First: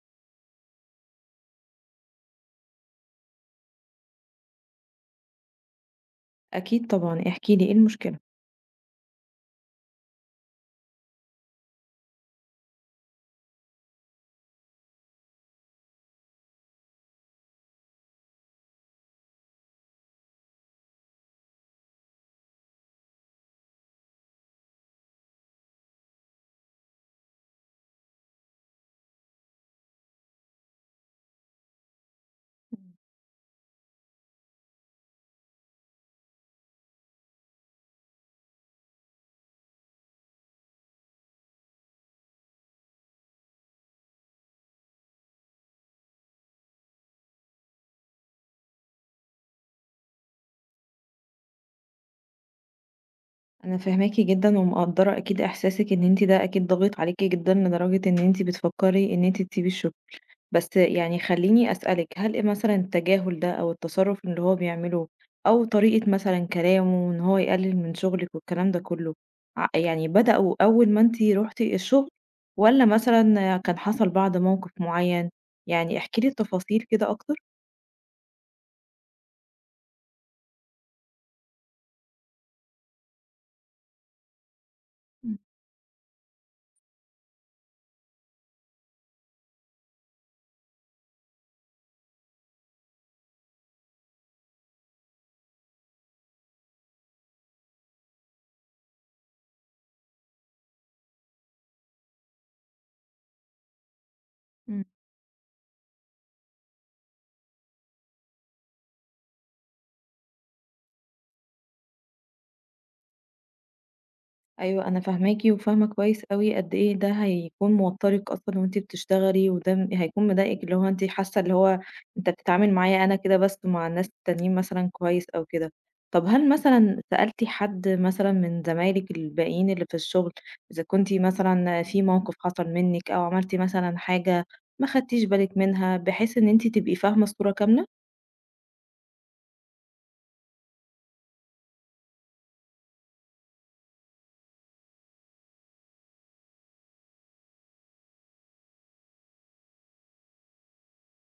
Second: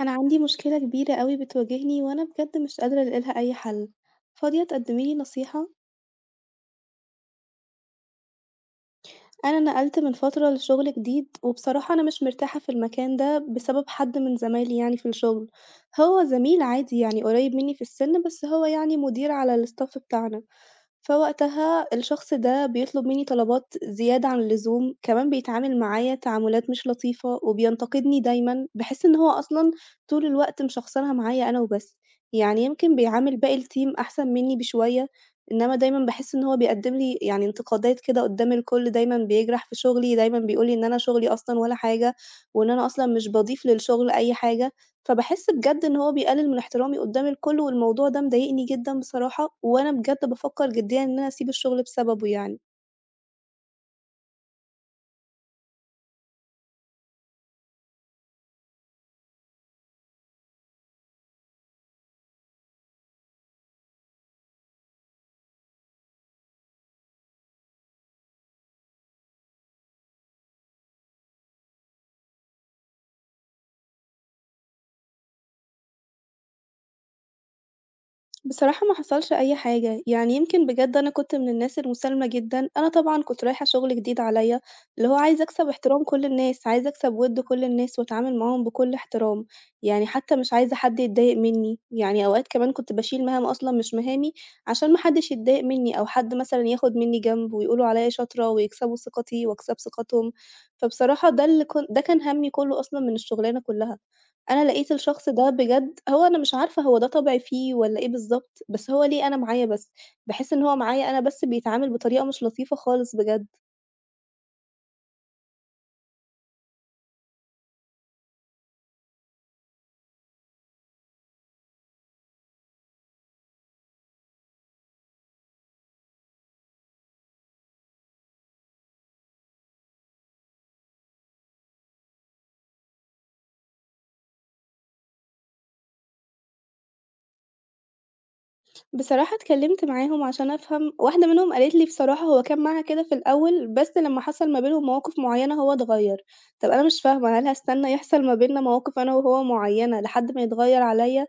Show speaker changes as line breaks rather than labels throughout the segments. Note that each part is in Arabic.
أنا عندي مشكلة كبيرة أوي بتواجهني وأنا بجد مش قادرة ألاقيلها أي حل، فاضية تقدميلي نصيحة؟
أكيد طبعًا، احكي لي إيه المشكلة؟
أنا نقلت من فترة لشغل جديد وبصراحة أنا مش مرتاحة في المكان ده بسبب حد من زمايلي يعني في الشغل، هو زميل عادي يعني قريب مني في السن بس هو يعني مدير على الstaff بتاعنا. فوقتها الشخص ده بيطلب منّي طلبات زيادة عن اللزوم، كمان بيتعامل معايا تعاملات مش لطيفة وبينتقدني دايمًا، باحس إن هو أصلًا طول الوقت مشخصنها معايا أنا وبس، يعني
إمم.
يمكن بيعامل باقي الteam أحسن منّي بشوية، إنّما دايمًا باحس إن هو بيقدّم لي يعني انتقادات كده قدّام الكل، دايمًا بيجرح في شغلي، دايمًا بيقول لي إن أنا شغلي أصلًا ولا حاجة، وإن أنا أصلًا مش باضيف للشغل أي حاجة. فباحس بجد إن هو بيقلل من احترامي قدّام الكل، والموضوع ده مضايقني جدًا بصراحة، وأنا بجد بافكّر جديًا إن أنا أسيب الشغل بسببه يعني.
أنا فاهماكِ جدًا ومقدّرة أكيد إحساسِك إن أنتِ ده أكيد ضاغط عليكِ جدًا لدرجة إن أنتِ بتفكّري إن أنتِ تسيبي الشغل، بس يعني خلّيني أسألِك، هل إيه مثلًا التجاهل ده أو التصرُّف اللي هو بيعمله أو طريقة مثلًا كلامه إن هو يقلِّل من شغلِك والكلام ده كُلّه، يعني بدأوا أول ما أنتِ رُحتِ الشغل والّا مثلًا كان حصل بعد موقف معيّن؟ يعني احكي لي التفاصيل كده أكتر.
بصراحة ما حصلش أي حاجة، يعني يمكن بجد أنا كنت من الناس المُسالمة جدًا، أنا طبعًا كنت رايحة شغل جديد عليَّ، اللي هو عايزة أكسب احترام كل الناس، عايزة أكسب وِد كل الناس وأتعامل معاهم بكل احترام، يعني حتى مش عايزة حد يتضايق منّي، يعني أوقات كمان كنت باشيل مهام أصلًا مش مهامي عشان ما حدش يتضايق منّي، أو حد مثلًا ياخد منّي جنب ويقولوا عليَّ شاطرة ويكسبوا ثقتي وأكسب ثقتهم، فبصراحة ده اللي كن ده كان هَمّي كلّه أصلًا من الشغلانة كلّها. أنا
إمم.
لقيت الشخص ده بجد هو أنا مش عارفة هو ده طبعي فيه والّا إيه بالضبط، بس هو ليه أنا معايا بس، باحس إن هو معايا أنا بس بيتعامل بطريقة مش لطيفة خالص بجد.
أيوه، أنا فاهماكِ وفاهمة كويس أوي قد إيه ده هيكون موتّرِك أصلًا وأنتِ بتشتغلي، وده هيكون مضايقِك، اللي هو أنتِ حاسة اللي هو أنت بتتعامل معايا أنا كده بس ومع الناس التانيين مثلًا كويس أو كده. طب هل مثلًا سألتِ حد مثلًا من زمايلِك الباقيين اللي في الشغل، إذا كنتِ مثلًا في موقف حصل منِّك أو عملتِ مثلًا حاجة ما خدتيش بالِك منها، بحيث إن أنتِ تبقي فاهمة الصورة كاملة؟
بصراحة اتكلّمت معاهم عشان أفهم، واحدة منهم قالت لي بصراحة هو كان معاها كده في الأول، بس لمّا حصل ما بينهم مواقف معيّنة هو اتغيّر. طَب أنا مش فاهمة، هل هاستنى يحصل ما بيننا مواقف أنا وهو معيّنة لحد ما يتغيّر عليّا؟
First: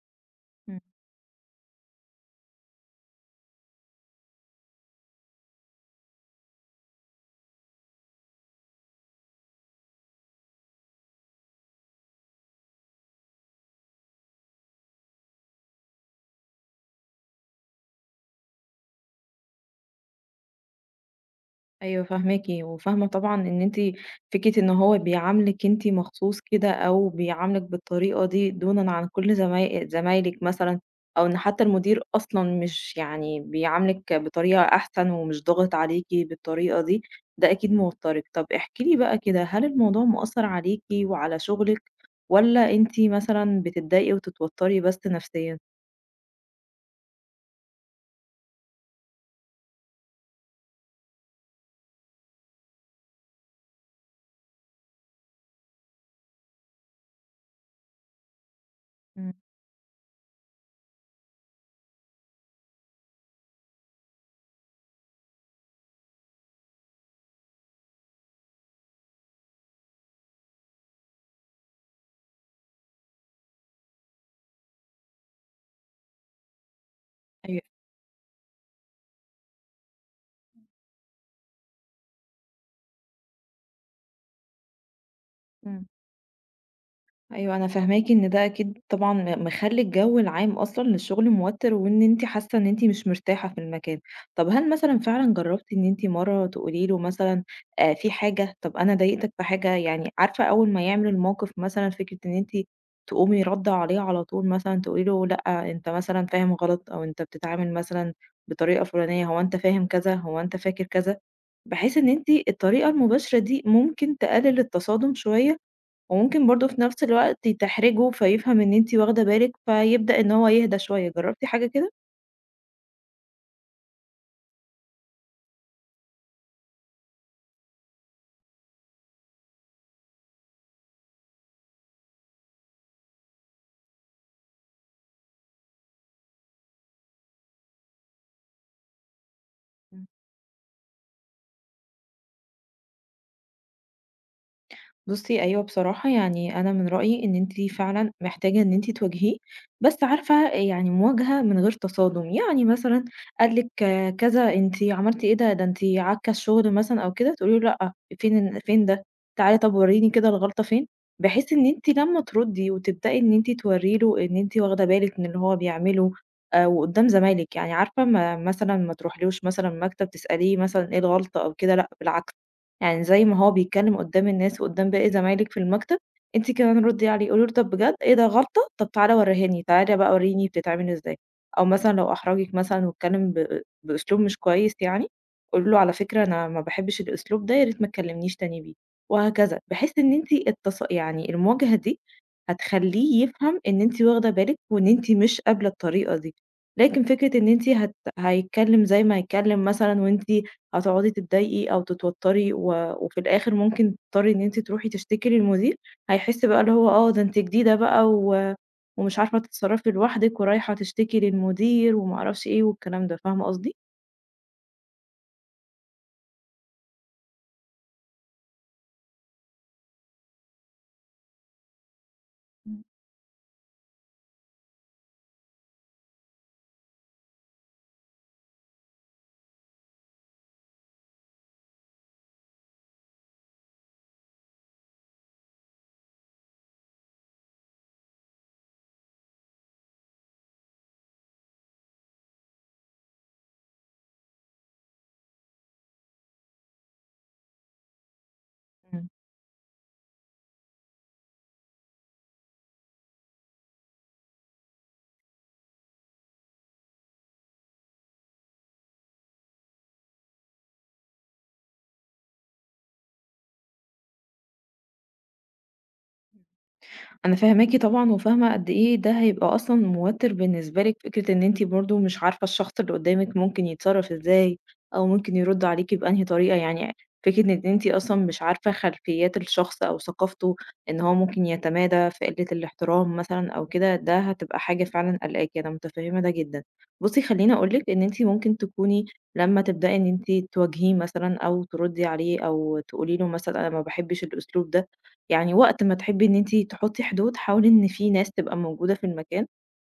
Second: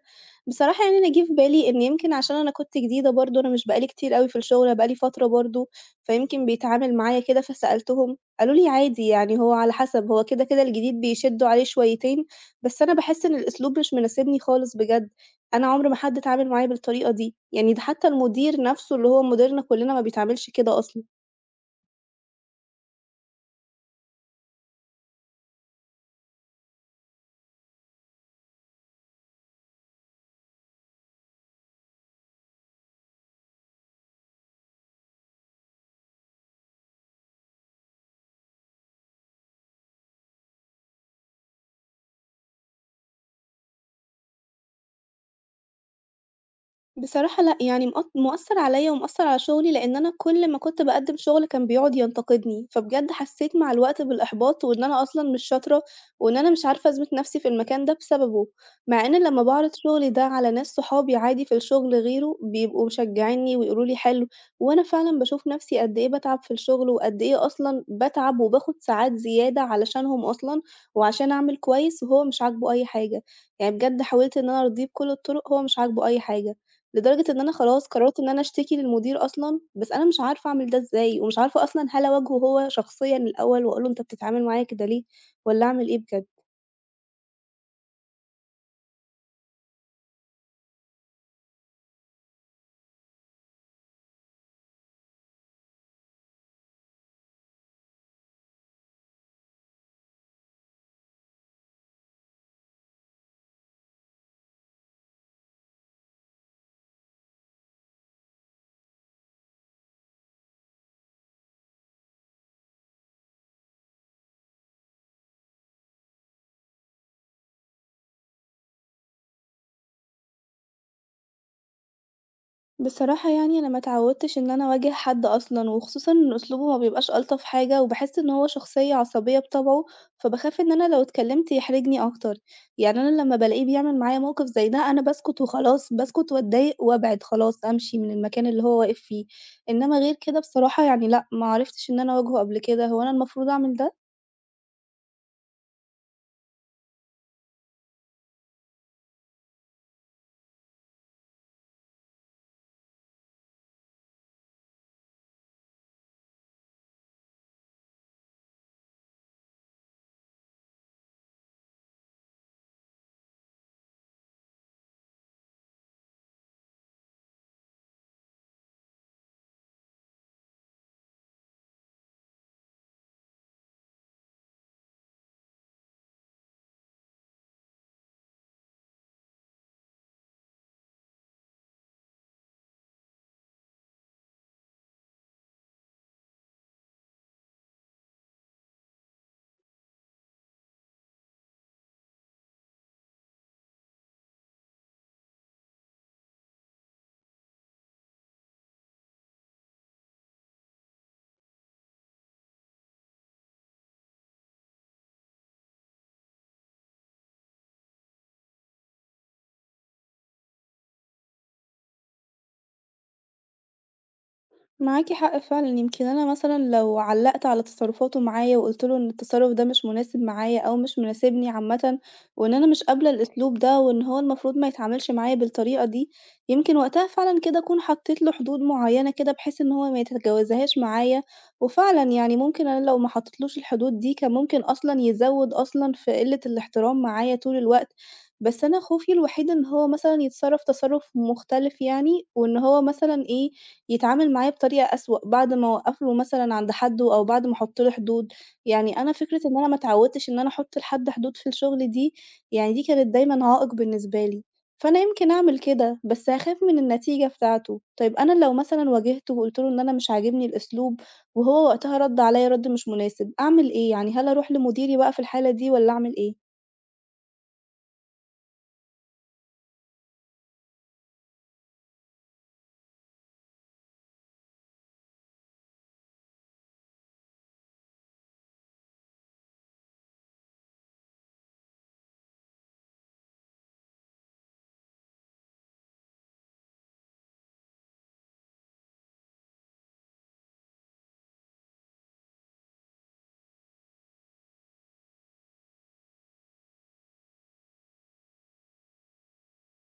بصراحة يعني أنا جِه في بالي إن يمكن عشان أنا كنت جديدة برضه، أنا مش بقى لي كتير أوي في الشغل، أنا بقى لي فترة برضه، فيمكن بيتعامل معايا كده، فسألتهم، قالوا لي: "عادي يعني هو على حسب، هو كده، كده الجديد بيشدّوا عليه شويتين." بس أنا باحس إن الأسلوب مش مناسبني خالص بجد. أنا عمر ما حد اتعامل معايا بالطريقة دي، يعني ده حتى المدير نَفْسه اللي هو مديرنا كُلّنا ما بيتعاملش كده أصلًا.
أيوه فاهماكِ، وفاهمة طبعًا إن أنتِ فكرة إن هو بيعاملِك أنتِ مخصوص كده أو بيعاملِك بالطريقة دي دونًا عن كل زمايلِك مثلًا، أو إن حتى المدير أصلًا مش يعني بيعاملِك بطريقة أحسن ومش ضاغط عليكِ بالطريقة دي، ده أكيد موتّرِك. طب احكي لي بقى كده، هل الموضوع مأثّر عليكِ وعلى شغلِك، والّا أنتِ مثلًا بتتضايقي وتتوتّري بس نفسيًا؟
بصراحة لأ، يعني مأثّر عليَّ ومأثّر على شغلي، لإن أنا كل ما كنت باقدّم شغل كان بيقعد ينتقدني، فبجد حسّيت مع الوقت بالإحباط وإن أنا أصلًا مش شاطرة، وإن أنا مش عارفة أثبت نَفْسي في المكان ده بسببه، مع إن
إمم،
لمّا باعرض شغلي ده على ناس صحابي عادي في الشغل غيره بيبقوا مشجعينّي ويقولوا لي حلو، وأنا فعلًا باشوف نَفْسي قد إيه باتعب في الشغل وقد إيه أصلًا باتعب وباخد ساعات زيادة علشانهم أصلًا وعشان أعمل كويس وهو مش عاجبه أي حاجة، يعني بجد حاولت إن أنا أرضيه بكل الطُرق، هو مش عاجبه أي حاجة. لدرجة إن أنا
أيوه.
خلاص قررت إن أنا أشتكي للمدير أصلًا، بس أنا مش عارفة أعمل ده إزاي، ومش عارفة أصلًا هل أواجهه هو شخصيًا الأول وأقول له أنت بتتعامل معايا كده ليه والّا
إمم.
أعمل إيه بجد؟
أيوه، أنا فاهماكِ إن ده أكيد طبعًا مخلّي الجو العام أصلًا للشغل موتِّر، وإن أنتِ حاسة إن أنتِ مش مرتاحة في المكان. طَب هل مثلًا فعلًا جرّبتِ إن أنتِ مرّة تقولي له مثلًا في حاجة، طَب أنا ضايقتك في حاجة؟ يعني عارفة أول ما يعمل الموقف مثلًا فكرة إن أنتِ تقومي رادّة عليه على طول، مثلًا تقولي له لأ، أنت مثلًا فاهم غلط أو أنت بتتعامل مثلًا بطريقة فُلانية، هو أنت فاهم كذا، هو أنت فاكر كذا؟ بحيث إن أنتِ الطريقة المباشرة دي ممكن تقلل التصادم شوية؟ وممكن برضه في نفس الوقت تحرجه فيفهم إن أنتِ واخدة بالِك، فيبدأ إن هو يهدى شوية. جربتِ حاجة كده؟
بصراحة يعني أنا ما اتعودتش إن أنا أواجه حد أصلًا، وخصوصًا إن أسلوبه ما بيبقاش ألطف حاجة، وباحس إن هو شخصية عصبية بطبعه، فباخاف إن أنا لو اتكلمت يحرجني أكتر. يعني أنا لمّا بالاقيه بيعمل معايا موقف زي ده، أنا باسكت وخلاص، باسكت واتضايق وابعد خلاص، أمشي من المكان اللي هو واقف فيه. إنما غير كده بصراحة يعني لأ، ما عرفتش إن أنا أواجهه قبل كده، هو أنا المفروض أعمل ده؟
بُصّي، أيوه بصراحة يعني أنا من رأيي إن أنتِ فعلًا محتاجة إن أنتِ تواجهيه، بس عارفة يعني مواجهة من غير تصادم. يعني مثلًا قال لِك كذا، أنتِ عملتِ إيه ده؟ ده أنتِ عاكة الشغل مثلًا أو كده، تقولي له لأ، فين ده؟ تعالي طب وريني كده الغلطة فين، بحيث إن أنتِ لمّا تردي وتبدئي إن أنتِ تورّي له إن أنتِ واخدة بالِك من اللي هو بيعمله، وقدّام زمايلِك، يعني عارفة ما مثلًا ما تروحيلوش مثلًا مكتب تسأليه مثلًا إيه الغلطة أو كده، لأ، بالعكس. يعني زي ما هو بيتكلم قدّام الناس وقدّام باقي زمايلِك في المكتب، أنتِ كمان ردّي عليه، قولي له طَب بجد إيه ده غلطة؟ طَب تعالَ ورّيهاني، تعالَ بقى ورّيني بتتعمل إزاي. أو مثلًا لو أحرجِك مثلًا واتكلم بأسلوب مش كويس، يعني قولي له على فكرة أنا ما باحبش الأسلوب ده، يا ريت ما تكلمنيش تاني بيه، وهكذا. بحيث إن أنتِ يعني المواجهة دي هتخلّيه يفهم إن أنتِ واخدة بالِك وإن أنتِ مش قابلة الطريقة دي. لكن فكرة إن أنتِ هيتكلم زي ما هيتكلم مثلًا وأنتِ هتقعدي تتضايقي أو تتوتري، و وفي الآخر ممكن تضطري إن أنتِ تروحي تشتكي للمدير، هيحس بقى اللي هو آه، ده أنتِ جديدة بقى و ومش عارفة تتصرّفي لوحدِك ورايحة تشتكي للمدير وما أعرفش إيه والكلام ده. فاهمة قصدي؟
معاكِ حق فعلًا، يمكن أنا مثلًا لو علّقت على تصرفاته معايا وقُلت له إن التصرف ده مش مناسب معايا أو مش مناسبني عامةً، وإن أنا مش
إمم.
قابلة الأسلوب ده، وإن هو المفروض ما يتعاملش معايا بالطريقة دي، يمكن وقتها فعلًا كده أكون حطيت له حدود معيّنة كده بحيث إن هو ما يتجاوزهاش معايا، وفعلًا يعني ممكن أنا لو ما حطيتلوش الحدود دي كان ممكن أصلًا يزوّد أصلًا في قلة الاحترام معايا طول الوقت. بس أنا خوفي الوحيد إن هو مثلًا يتصرّف تصرُّف مختلف يعني، وإن هو مثلًا إيه، يتعامل معايا بطريقة أسوأ بعد ما أوقّف له مثلًا عند حدُّه أو بعد ما أحُط له حدود. يعني
إمم.
أنا فكرة إن أنا ما اتعوّدتش إن أنا أحُط لحد حدود في الشغل دي، يعني دي كانت دايمًا عائق بالنسبة لي، فأنا يمكن أعمل كده، بس هاخاف من النتيجة بتاعته. طيب أنا لو مثلًا واجهته وقُلت له إن أنا مش عاجبني الأسلوب وهو وقتها رَد عليّا رَد مش مناسب، أعمل إيه؟ يعني هل أروح لمديري بقى في الحالة دي والّا أعمل إيه؟
أنا فاهماكِ طبعًا، وفاهمة قد إيه ده هيبقى أصلًا موتِّر بالنسبة لِك. فكرة إن أنتِ برضه مش عارفة الشخص اللي قدّامِك ممكن يتصرّف إزاي أو ممكن يرُد عليكِ بأنهي طريقة، يعني فكرة إن أنتِ أصلًا مش عارفة خلفيات الشخص أو ثقافته، إن هو ممكن يتمادى في قِلّة الاحترام مثلًا أو كده، ده هتبقى حاجة فعلًا قالقاكِ، أنا متفهّمة ده جدًا. بُصّي، خلّيني أقول لِك إن أنتِ ممكن تكوني لمّا تبدئي إن أنتِ تواجهيه مثلًا أو تردّي عليه أو تقولي له مثلًا أنا ما باحبّش الأسلوب ده، يعني وقت ما تحبي إن أنتِ تحطّي حدود، حاولي إن في ناس تبقى موجودة في المكان،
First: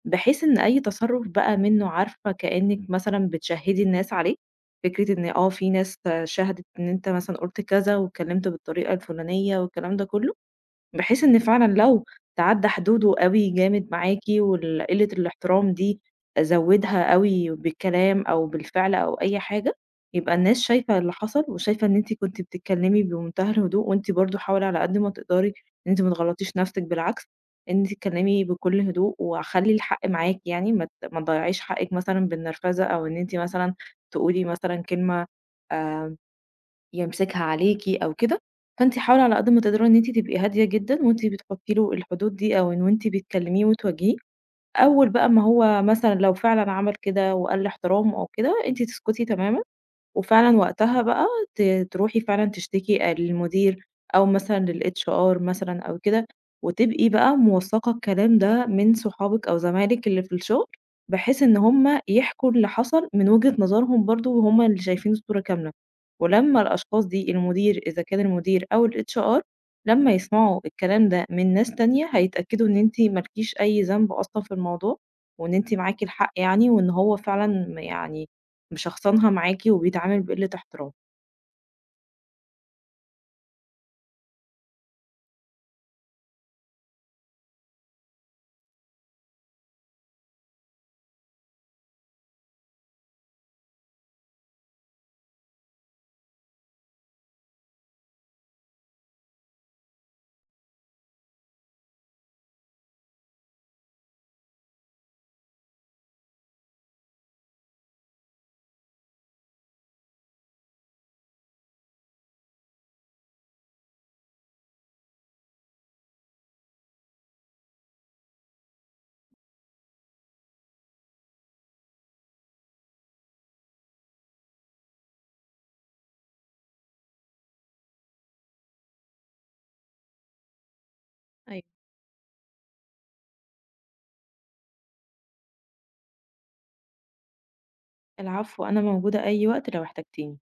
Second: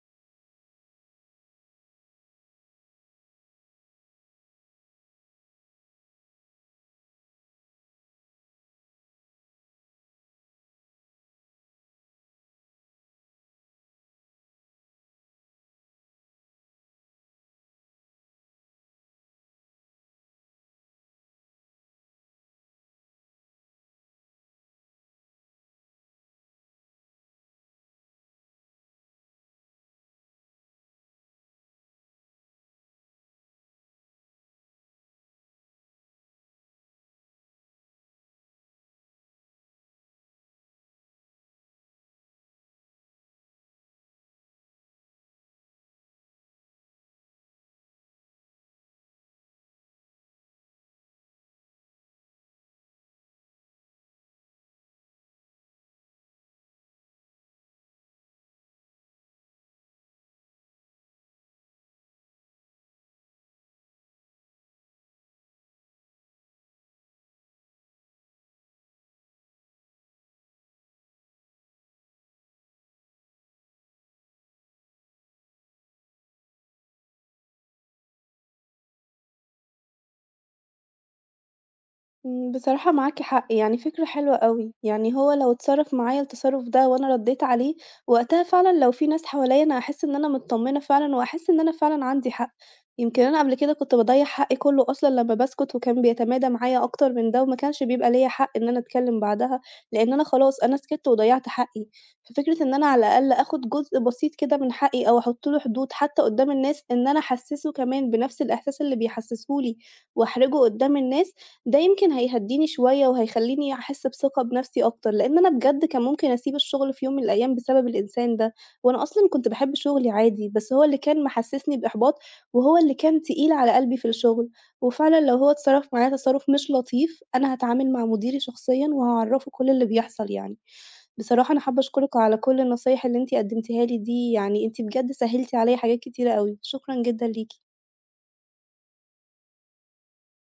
بحيث إن أي تصرُّف بقى منّه عارفة كإنِّك مثلًا بتشهّدي الناس عليه، فكرة إن في ناس شهدِت إن أنت مثلًا قُلت كذا واتكلّمت بالطريقة الفُلانية والكلام ده كلّه. بحيث إن فعلًا لو تعدّى حدوده أوي جامد معاكِ قِلّة الاحترام دي زوّدها أوي بالكلام أو بالفعل أو أي حاجة، يبقى الناس شايفة اللي حصل وشايفة إن أنتِ كنتِ بتتكلّمي بمنتهى الهدوء. وأنتِ برضه حاولي على قد ما تقدري إن أنتِ ما تغلّطيش نَفْسِك بالعكس، إن أنتِ تتكلّمي بكل هدوء وخلّي الحق معاكِ، يعني ما تضيّعيش حقِّك مثلًا بالنرفزة أو إن أنتِ مثلًا تقولي مثلًا كلمة آآ يمسكها عليكِ أو كده. فأنتِ حاولي على قد ما تقدري إن أنتِ تبقي هادية جدًا وأنتِ بتحطّي له الحدود دي، أو وأنتِ بتكلميه وتواجهيه. أول بقى ما هو مثلًا لو فعلًا عمل كده وقَل احترامه أو كده، أنتِ تسكتي تمامًا، وفعلًا وقتها بقى ت تروحي فعلًا تشتكي للمدير أو مثلًا للHR مثلًا أو كده، وتبقي بقى موثّقة الكلام ده من صحابِك أو زمايلِك اللي في الشغل، بحيث إن هُم يحكوا اللي حصل من وجهة نظرهم برضه وهُم اللي شايفين الصورة كاملة، ولمّا الأشخاص دي المدير إذا كان المدير أو الHR لمّا يسمعوا الكلام ده من ناس تانية هيتأكدوا إن أنتِ ما لكيش أي ذنب أصلًا في الموضوع، وإن أنتِ معاكِ الحق يعني، وإن هو فعلًا يعني مشخصنها معاكِ وبيتعامل بقلة احترام.
بصراحة معاكِ حق، يعني فكرة حلوة أوي، يعني هو لو اتصرّف معايا التصرُّف ده وأنا ردّيت عليه، وقتها فعلًا لو في ناس حواليّا أنا هاحس إن أنا متطمّنة فعلًا وهاحس إن أنا فعلًا عندي حق، يمكن أنا قبل كده كنت باضيّع حقّي كلّه أصلًا لمّا باسكت وكان بيتمادى معايا أكتر من ده وما كانش بيبقى ليّا حق إن أنا أتكلّم بعدها، لإن أنا خلاص أنا سكت وضيّعت حقّي، ففكرة إن أنا على الأقل آخُد جزء بسيط كده من حقّي أو أحُط له حدود حتى قُدّام الناس، إن أنا أحسّسه كمان بنفس الإحساس اللي بيحسّسه لي واحرجه قُدّام الناس، ده يمكن هيهدّيني شوية وهيخلّيني أحس بثقة بنَفْسي أكتر، لإن أنا بجد كان ممكن أسيب الشغل في يوم من الأيام بسبب الإنسان ده، وأنا أصلًا كنت باحب شغلي عادي، بس هو اللي كان محسّسني بإحباط، وهو اللي كان تقيل على قلبي في الشغل، وفعلًا لو هو اتصرف معايا تصرُّف مش لطيف، أنا هاتعامل مع مديري شخصيًا وهاعرّفه كل اللي بيحصل يعني. بصراحة أنا حابة
أيوه.
أشكرِك على كل النصايح اللي أنتِ قدّمتيها لي دي، يعني أنتِ بجد سهّلتِ عليّا حاجات كتيرة أوي، شكرًا جدًا ليكِ.
العفو، أنا موجودة أي وقت لو احتجتيني.